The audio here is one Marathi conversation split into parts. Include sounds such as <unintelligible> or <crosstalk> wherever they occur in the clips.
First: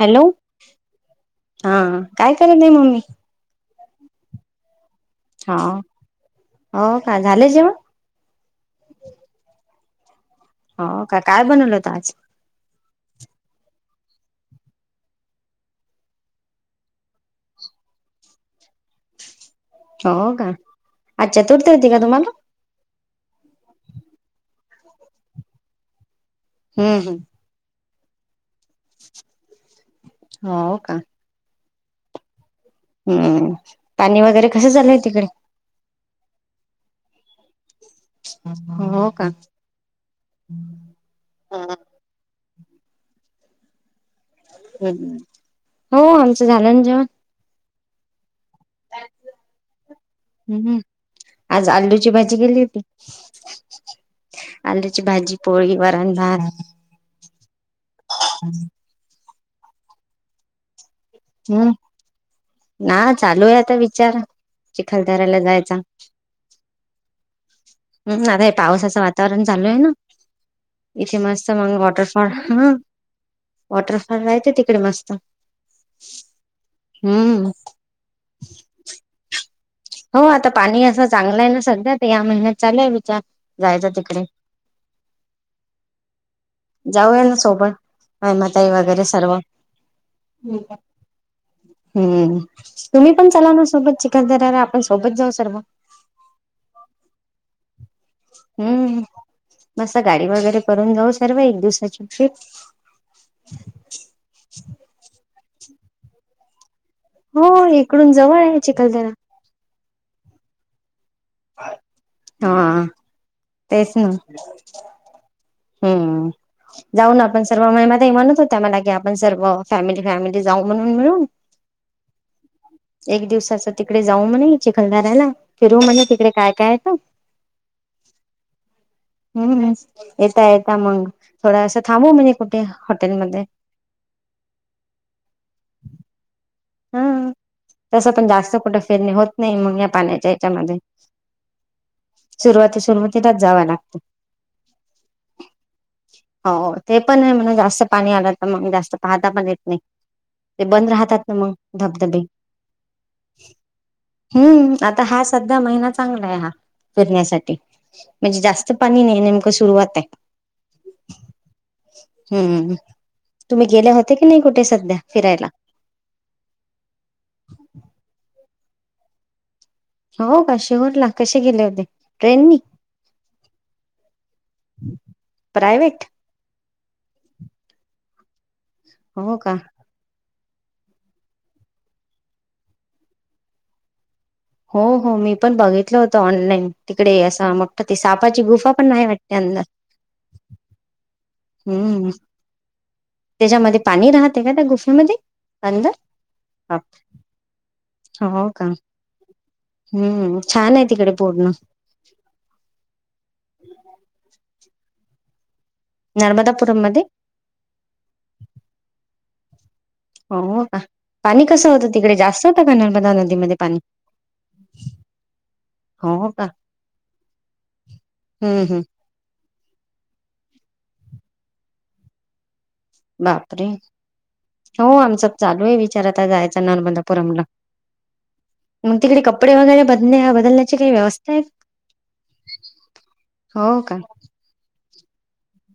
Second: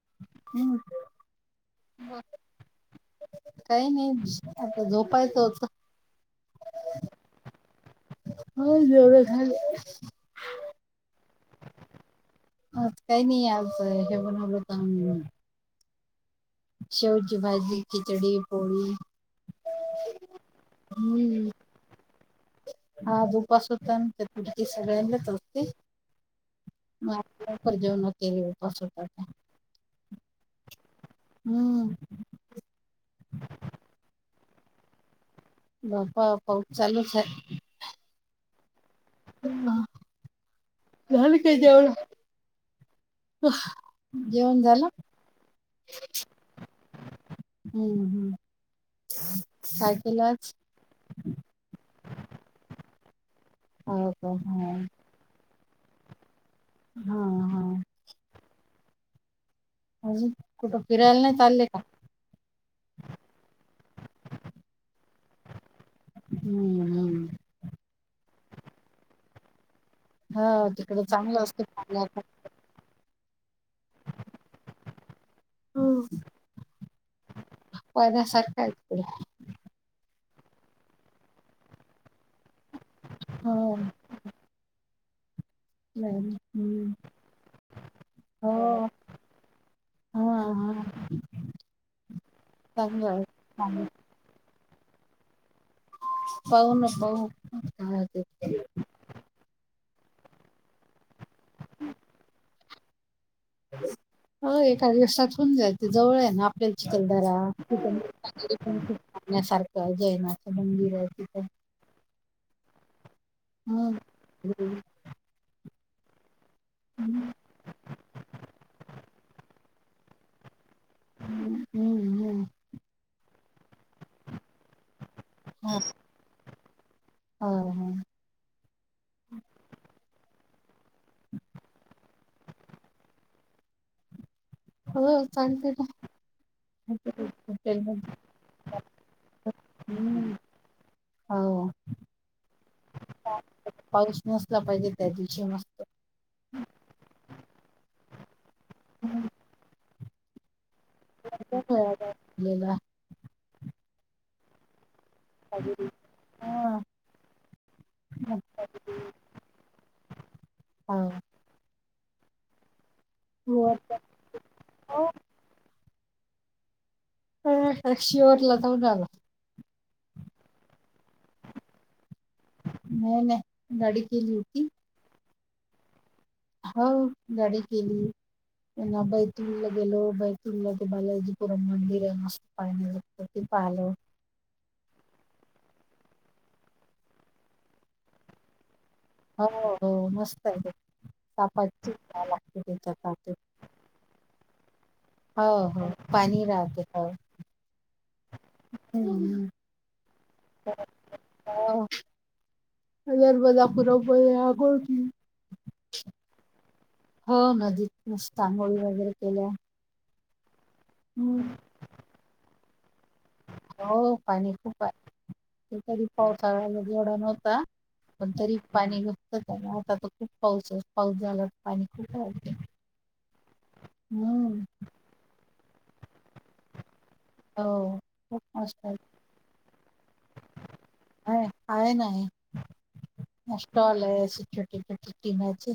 हॅलो. हम्म. हा काय कराले मम्मी? काही नाही बसलोय. हा. हो का. झालं जेवन? हो जेवण झाल. हो का काय बनवल होत आज? हेवण हल तर <unintelligible> शेवचीभजी, खिचडी, पोळी. हो का अच्छा. हम्म. तुरत होती का तुम्हाला. त्यापडकी सगळ्यांनाच आवडते. हम्म हम्म मगजेव न के <unintelligible> सता हो का हम्म. हम्म पाणी वगैरे कसं चालूय तिकडे? बपा फोन चालूच हाय.. हा. ह झाल काय जेवण.? जेवण झालं? हम् हो आमचं झालं ना जेवण. हम्म हम. हम् आज आलूची भाजी केेली होती. हो का हा. आलूची भाजी पोळी. वरण. भात. हा. हा. अजून कुठं फिरायला नाही चाललेय हम्म का? ना चालू आहे आता विचार. चिखधरायला जायचा. हम्म हम्म. हम्म आता हे पावसाच वातावरण. वातावरण झालोय ना हा तिकडे इथे चांगलं मस्त मग असते वॉटरफॉल हा. वॉटरपार्क ला जाते तिकडे मस्त. हम हम्म पयदा सरखकड <unintelligible> हो आता पाणी असं चांगलं आहे ना सध्या. तर या महिन्यात चालूय विचार हो जायचा तिकडे. जायचं. जाऊया ना सोबत. मायमाताई वगैरे सर्व. हा हा हम्म. चांगलं तुम्ही आहे. पण चला ना सोबत चिकनधरायला. आपण सोबत जाऊ सर्व. पाहू. ना पाहू. होते ते हम्म बस. गाडी वगैरे करून जाऊ सर्व. एक दिवसाची ट्रीप. हो एक देवसात होऊन जाइल ते जवळ आहे ना आपल्या चिखलदरा, हो खूप इकडून जवळ आहे चिखलदरा बघण्यासारखं जैनाचं मंदिर आहे ति हा, तेच हम्म न. हम्म, जाऊ ना हम्म आपण सर्व मे मध्ये म्हणत होत्या मला की आपण सर्व फॅमिली फॅमिली जाऊ म्हणून मिळून, हम्म एक दिवसाचं तिकडे जाऊ म्हणे चिखलदाऱ्याला हा फिरू म्हणे तिकडे काय काय आहे त. हा हम्म, येता येता मग थोडंसं थांबू म्हणे कुठे हॉटेलमध्ये. हो चालते ना हम्म, तसं पण जास्त कुठं फिरणे होत नाही मग या पाण्याच्या हम्म याच्यामध्ये. हो. सुरुवाती सुरुवातीलाच जावं लागतं पाऊस नसला पाहिजे त्या दिव हो ते पण आहे म्हणं, जास्त पाणी आलं तर मग जास्त पाहता पण येत नाही. ते बंद राहतात ना मग धबधबे, हम्म आ ता हा सध्या हम्म. महिना चांगलाय हा. फिरण्यासाठी, म्हणजे जास्त पाणी नाही नेमकं सुरुवात आहे. हा. हम्म, तुम्ही गेले होते की नाही कुठे सध्या फिरायला? अ शेवटला जाऊन आलो. हो <unintelligible> कसे गेले होते? ट्रेननी नाही नाही, गाडी केली होती. प्रायवेट? हो, गाडी केली पुन्हा हो का बैतूलला गेलो बै तुला ते बालाजी पुराण मंदिर आहे मस्त पाहिला होतं, ते पाहिलं. हो हो, मी पण बघितलं होतं ऑनलाईन, तिकडे असं मोठ्ठ ते सापाची गुफा पण नाही हो हो, मस्त आहे ते. तापाची हूम्म चहा लागते त्याच्या तापात त्याच्यामध्ये पाणी राहते, का त्या गुफेमध्ये? हो हो अंदर पाणी बाप, राहते हो. हो का हम्म छान आहे तिकडे पूर्ण ह अजर बधा पुूर <unintelligible> बोल की नर्मदापुरम मध्ये हो, नदीत मस्त आंगोळी वगैरे केल्या हो हो का पाणी हम्म. कसं होतं तिकडे? जास्त होत का <unintelligible> पाणी हो पाणी खूप हाय. तरी हो का पावसाळा्याला जेवढा नव्हता, पण तरी हम्म हम्म पाणी होत. आता तर खूप पाऊस, पाऊस झाला पाणी खूप रहा ते. बापरे! हो आमचा चालू ए विचार, आता जायचा नांनबंद पूरमला हो खूप मस्त मग तिकडे कपडे वगैरे ब बदलण्याची काही व्यवस्था आहे हाये. आहे स्टॉल ए छोटी छोटी पिनांची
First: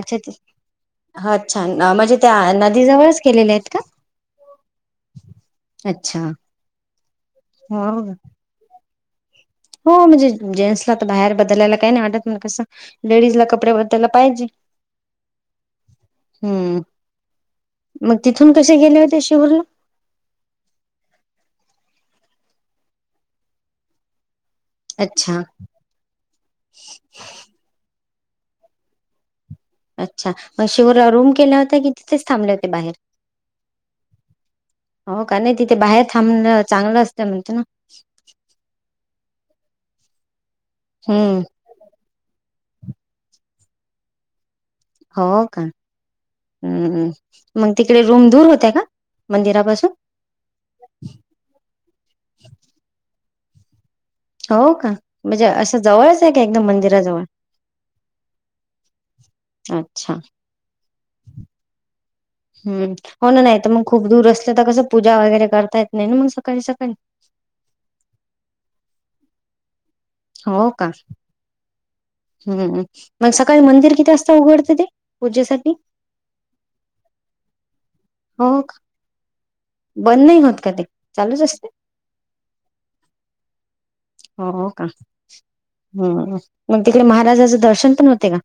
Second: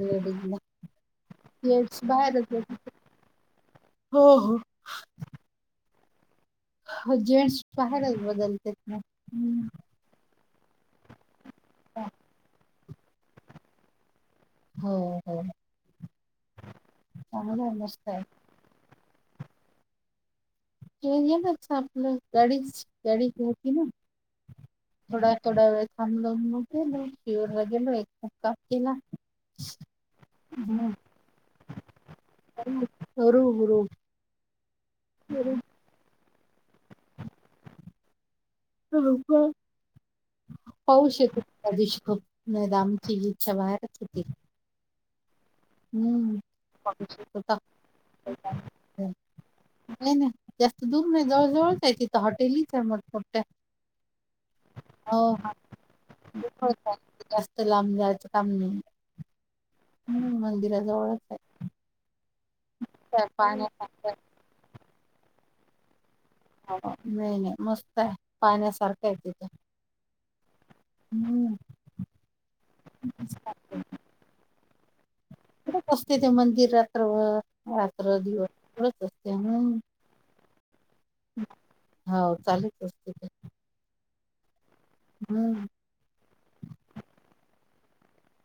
अच्छा चल अच्छा जेंट्स म्हणजे त्या बाहेरच आहेत नदीजवळच केलेल्या आहेत. का हो हो. अच्छा. हो जेंट्स हो का बाहेरच बदलतेत ना. हम्म हो म्हणजे जेंट्सला तर बाहेर बदलायला काही नाही वाटत, म कसं लेडीजला कपडे बदलाय. हो हो. हम् चांगलं आहे मस्त मग आहे तिथून कसे गेले होते असे? शर <unintelligible> याच वेगळंच आपलं, गाडीच गाडी घ्यायची ना? थोडा अच्छा थोडा वेळ थांबलो न गेलो म प्युअर् व्हेज गेलो तसाच केला. अच्छा, हम्म. मग <unintelligible> रूम केल्या होत्या की तिथेच थांबले होते बाहेर? हुरूप हुरूप हो का? नाही तिथे बाहेर थांबणं चांगलं असतं म्हणतं ना? <unintelligible> पाऊस येत हम्म होता त्या दिवशी खूप. नायतर आमची इच्छा बाहेरच होती. हो का? हम्म हम्म, पाऊस येत होता मग तिकडे रूम दूर होत्या का? मंदिरा नाही नाही, जास्त दूर नाही जवळ जवळच आहे तिथं हॉटेलीच आहे मोठमोठ्या. हो का हो म्हणजे हा, असं जवळच आहे का एकदम जवळच हाय, मंदिराजवळ जास्त लांब जायचं काम नाही. अच्छा हम्म मंदिराजवळच आहे. हम्म, काय हो ना नाही तर मग खूप पाहण्यासारखं आहे. दूर असले तर कसं पूजा वगैरे करता येत नाही ना मग. सकाळी हो, सकाळी नाही नाही मस्त आहे पाहण्यासारखं हाय ते. हो का? हम्म, मग मस्त सकाळी मंदिर किती वासता उघडतं ते? पूजेसाठी? उघडच असते ते मंदिर रात्रभर, रात्र दिवस हो का उघडच असते ह. बंद नाही होत? का ते चालूच असते? हो चालूच असते. हो का? हम्म हम्म, मग तिकडे महाराजाचं दर्शन पण होते का?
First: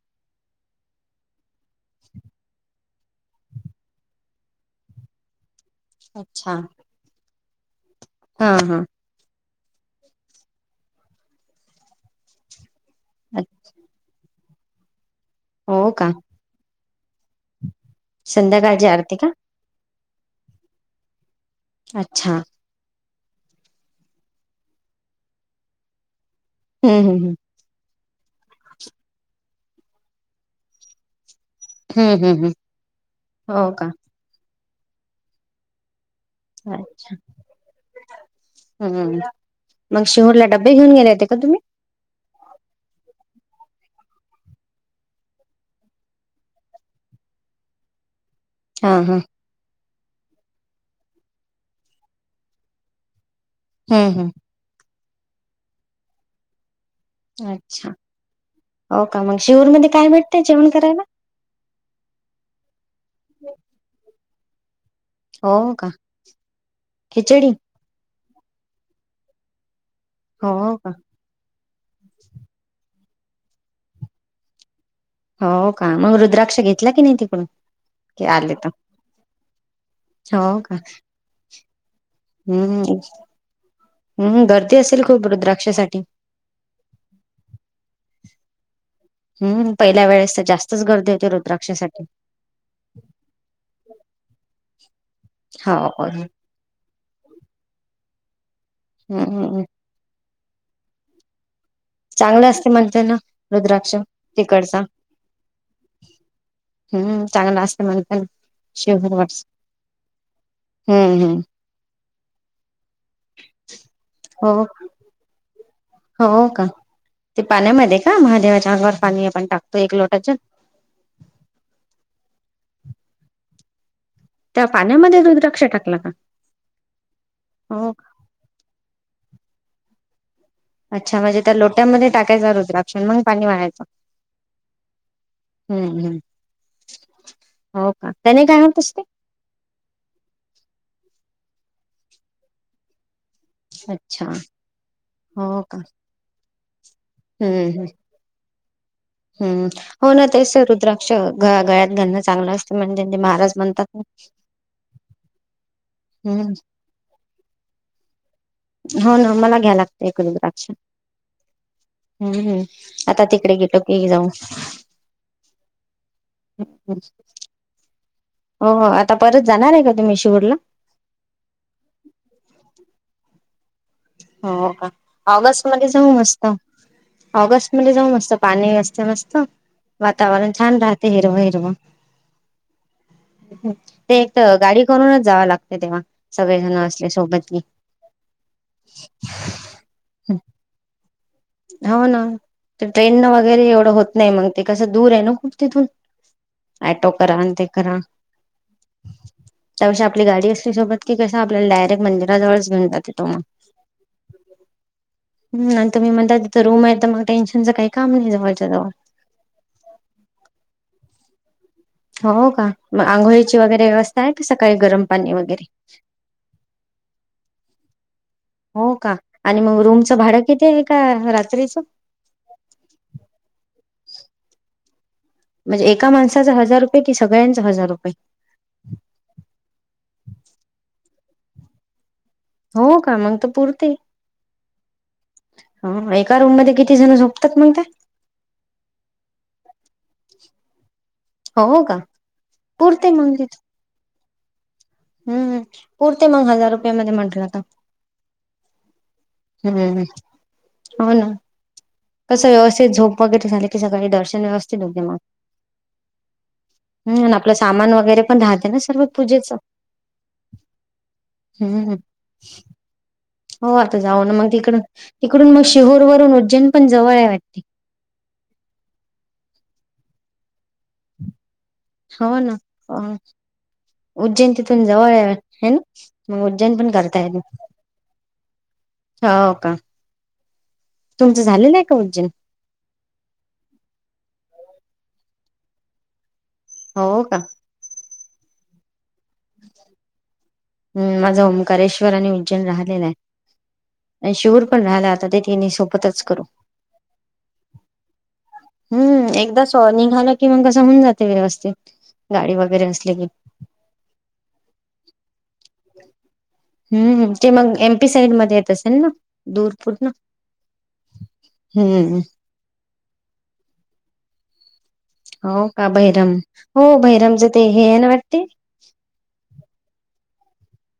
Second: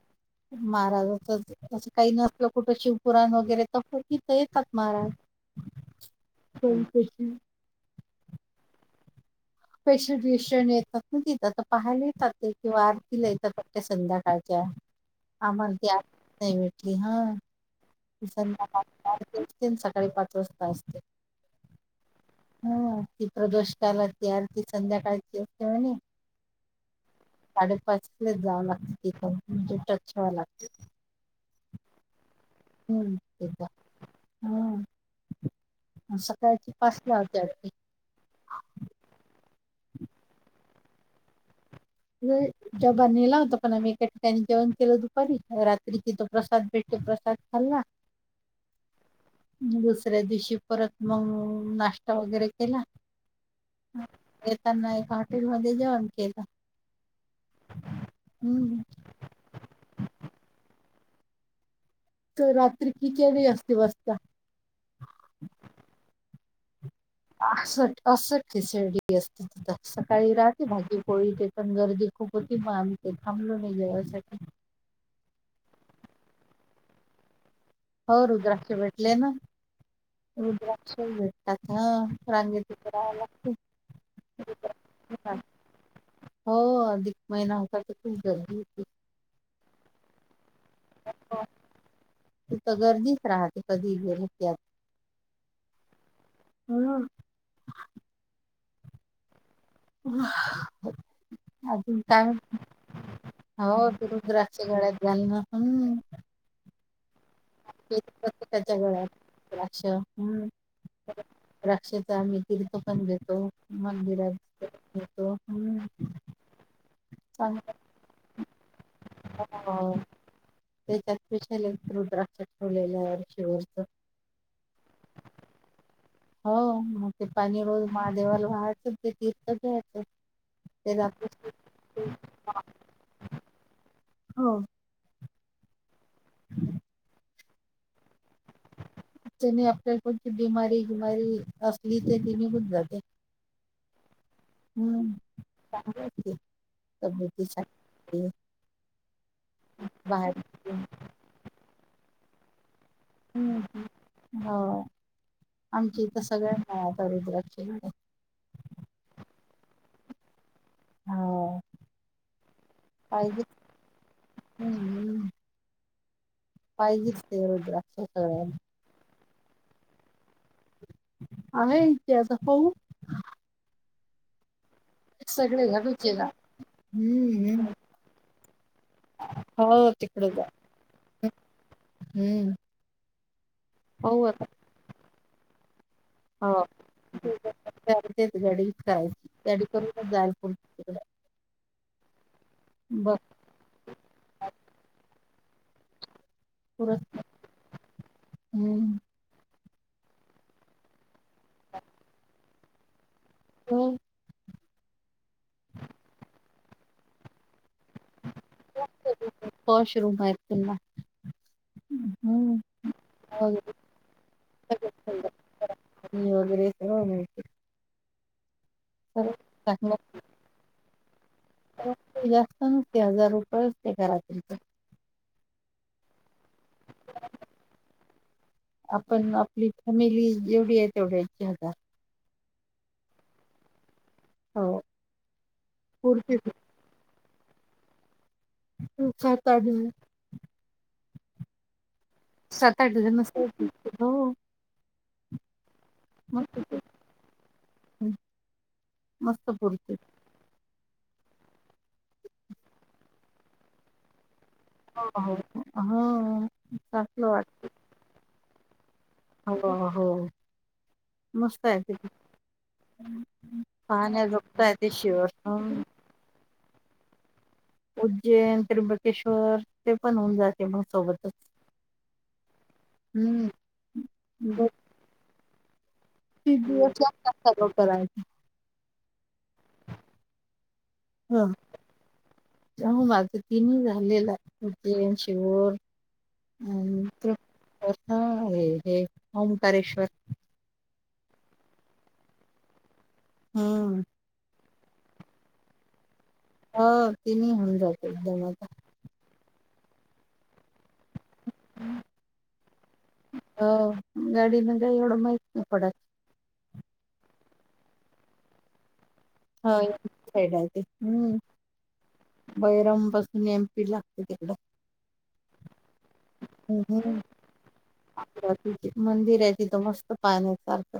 महाराजाचं तसं काय नसलं कुठं शिव कुराण वगैरे तर हो तिथं येतात महाराज अच्छा <unintelligible> हा हा. पेशंट बिशंट येतात ना तिथं तर पाहायला येतात ते, किंवा आरतीला येतात वाटतं संध्याकाळी. च्या, आम्हाला ती हो का आरती नाही भेटली हा. ती संध्याकाळची संध्याकाळी आरती का? चारची असते अन् सकाळी पाच वाजता असते. अच्छा. हा ती प्रदोष कालातली आरती, संध्याकाळची असते म्हने. हम्म हम्म साडेपाच लाच जाव लागत तीथ, म्हजे टच व्हाव लागत. हू हू हू. हूम तेचा हां. सकाळची पाच ला होते आरती. हम्म मग शेवटला डब्बे घेऊन गेले होते का तुम्ही? हुहू नेला होता पण आम्ही एका ठिकाणी जेवण केलं दुपारी, रात्री तिथ प्रसाद भेटतो. प्रसाद खाल्ला. हा हा. दुसऱ्या दिवशी परत मग, नाश्ता वगैरे केला हम्म येताना एक हॉटेल मध्ये जेवण केलं. अच्छा हम्म हो का? मग शिऊरमध्ये काय भेटतय जेवण करायला? तर रात्री खिचडी असती बसता. हो का खिचडी? अस आस असते शिर्डी त सकाळी हो राहत का भाजी पोळी देत. पण गर्दी खूप होती, मग आम्ही ते थांबलो नाही जेवायसाठी हो का? मग रुद्राक्ष घेतला की नाही तिकडून. हो की आले तर रुद्राक्ष भेटले ना. हो का रुद्राक्ष भेटतात हा. रांगेत उभं हम्म राहाव लागत. हम्म गर्दी असेल खूप रुद्राक्षासाठी? हो अधिक महिना होता तर खूप गर्दी होती. हम्म पहिल्या वेळेस तर जास्त तिथं गर्दीच राहते, कधी गेल त्यात हाव, पण <unintelligible> हम्म हम्म हम्म. <unintelligible> काय चांगलं असते म्हणते ना. हो, रुद्राक्ष तू रुद्राच्या तिकडचा गळ्यात झालं ना, ह. हम्म चांगला असते म्हणते ना. <unintelligible> त्याच्या गळ्यात शिवभरवरच रुद्राक्ष हम्म हम्म हम्म रुद्राक्ष त आम्ही <unintelligible> पण देतो मंदिरात हो पण देतो, हम्म. हो का ते चांगलं पाण्यामध्ये का, महादेवाच्या अंगावर पाणी आपण टाकतो एक लोटा जल. तेच्यात पेशल एक रुद्राक्ष ठेवलेलं आहे <unintelligible> त्या पाण्यामध्ये रुद्राक्ष टाक हो, मग ते पाणी रोज का? महादेवाला वहायचं ते अन तीर्थ घेयचं. अच्छा, म्हणजे त्या लोट्यांमध्ये टाकायचा रुद्राक्ष अन मग पाणी वाहायचं? हो. हम्म हम्म. हो का? त्याने काय होत असते त्यानी आपल्याला कोणती बिमारी गुमारी असली तर ती निघून जाते. अच्छा हम्म, हो का चांगलंय की. हम्म हम्म तब्यतीसाठी हम्म, हो ना तेच रुद्राक्ष ग गळ्यात घालणं चांगलं अस ते म्हणजे ते महाराज हम्म म्हणतात ना. आमची इथं सगळ्या हम्म ना रुद्राक्ष हो ना मला घ्या लागतंय एक रुद्राक्ष. हो हम्म हम्म. आता पाहिजे तिकडे गेलो की जाऊन हम्म पाहिजेच की रुद्राक्ष सगळ्यांना हो, हो. आता परत जाणार आहे का तुम्ही शिवडला? आहे इथे अस कोन? हो का ऑगस्ट सगळे मध्ये जाऊ घालूचे ना मस्त, हम्म हम्म ऑगस्ट मध्ये जाऊ मस्त पाणी अ मस्त, मस्त हो तिकडे जा वातावरण छान राहते हिरव-हिरव. हम्म ते पाहू एक आता तर गाडी करूनच जाव लागते तेव्हा सगळेजण असले सोबत की <unintelligible> हो ना तर ट्रेन बघ न वगैरे एवढं होत नाही मग ते कसं दूर आहे ना खूप तिथून पुरं ऍटो करा आणि ते करा हम्म त्यापेक्षा आपली गाडी असली सोबत कि कसं आपल्याला डायरेक्ट मंदिराजवळच घेऊन जाते तो मग हो हम आणि तुम्ही म्हणता तिथ रूम आहे तर मग टेन्शनच काही काम नाही जवळच्या जवळ. पॉश रूम आहेत पुन्हा हो हम्म. का मग आंघोळीची वगैरे व्यवस्था आहे कि सकाळी सगळंच गरम पाणी वगैरे हो, हो. हो का आणि मग रूमचं भाडं किती आहे एका रात्रीच? जास्त नसते <unintelligible> म्हणजे एका माणसाचा हजार रुपये कि सगळ्यांच हजार रुपये? आपण आपली फॅमिली जेवढी आहे तेवढ्यांचे हजार. हो का मंग त पुरते? हो. ह पुरते एका ते. रूम मध्ये किती जण झोपतात मग ते? सात-आठ-जण. हो का. सात-आठ पुरते जण मग तिथं बसतात. हो. हम्म पुरते मग मस्त हजार पुरते रुपया मध्ये म्हटलं का. मस्त पूरतय. हो ना. कसं व्यवस्थित झोप वगैरे झाली की सगळी दर्शन व्यवस्थित होते मग. हो हा अस असल हम्म आणि आपलं वाटत. सामान वगैरे पण राहते ना सर्व पूजेचं हो हो मस्त आहे हम्म तिथ. हो आता जाऊ ना मग तिकड-तिकडून मग शिहोर वरून उज्जैन पण जवळ आहे वाटते. उज्जैन, त्र्यंबकेश्वर, ते पण होऊन जाते मग सोबतच. हो ना हम्म उज्जैनतीतून जवळ या हे ना. मग बत्तीस उज्जैन पण दिवस करताय लागतात म सगळं करायला हो का. तुमचं ह झालेलं आहे का उज्जैन माझं तीनही झालेलं आहे. उज्जैन, शिवर, आणि हो का त्र्यंबकेश्वर. हा रे हे. ओमकारेश्वर. हम् माझा ओंकारेश्वर आणि उज्जैन राहिलेला आहे. हम. आणि शिहूर पण झाल आता तेनी पण सोबतच. करू ह तेिनी होऊन जात एकदम आता. हो निघाला कि मग कस पण जातं. व्यवस्थित गाडी वगैरे असले की. हो गाडीन काही एवढं माहित नाही पडत हम्म ते मग ए. म. पी साईड मध्ये येत असेल ना. दूर हा एम. पी. पूर्ण साईड येते हम्म. हम्म बैरम पासून एम. पी लागते तिकडं. हो का बहिरम हो हम्म बहिरमच ते हे आहे ना वाटते. बाकीचे मंदिर आहे तिथं मस्त पाण्यासारखं.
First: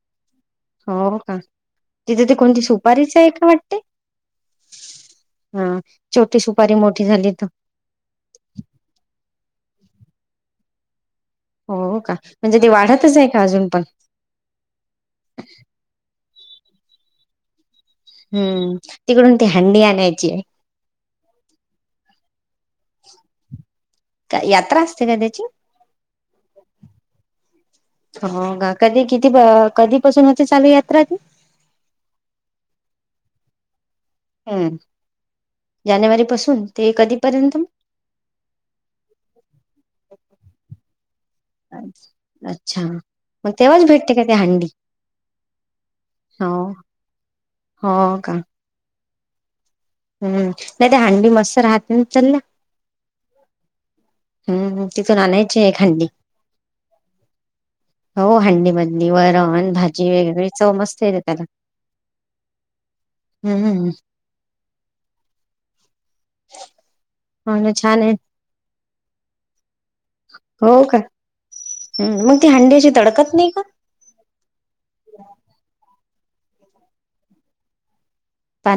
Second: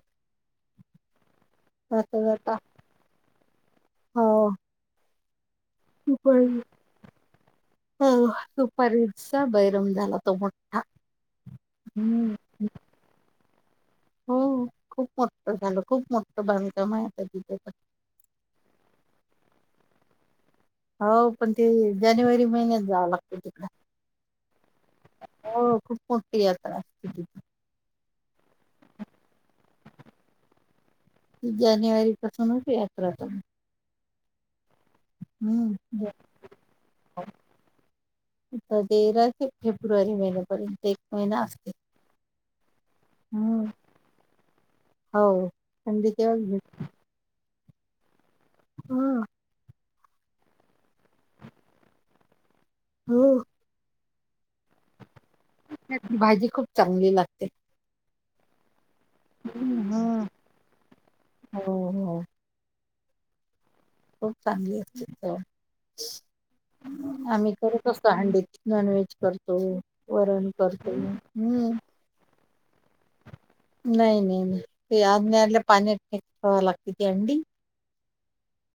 हो का तिथे ते कोणती सुपारीच आहे का वाटते. हा हो छोटी सुपारी मोठी झाली तर हा सुपारीचा बैरम म झाला तो मोठठा. हो का म्हणजे ते वाढतच आहे का अजून. पण हो खूप मोठं झालं. खूप मोठं बांधकाम आहे आता तिथ. हम्म तिकडून ती हंडी आणायची आहे. हो पण ते जानेवारी महिन्यात जावं लागत तथडे. का यात्रा असते का त्याची हो खूप मोठी यात्रा हो का कधी किती कधीपसून होते चालू यात्रा. ती त जानेवारी पासून होते यात्रा आता. हम् जानेवारी पासून ते कधीपर्यंत? आ तेरा ते फेब्रुवारी महिन्यापर्यंत एक महिना असते. मग. अच्छा मग हम्म. तेव्हाच भेटते का ते हंडी. हो हंडी तेव्हाच हो भेटते. हो का. हं, हम्म. नाही ते हांडी मस्त राहते चांगल्या. हो. हम्म. हम. ते. भाजी खूप चांगली लागते. हो हंडी मधली वरण. भाजी. हम्म. वगैरे चव मस्त येते त्याला. हो हो हम्म. हम. खूप चांगली असते चव. आम्ही हो ना करत छान असतो आहे हंडीत नॉन व्हेज करतो, वरण करतो हम्म. हम् मग ते हंडी अशी तडकत नाही का? ती आणल्या आणल्या पाण्यात टाकावे लागते ती अंडी का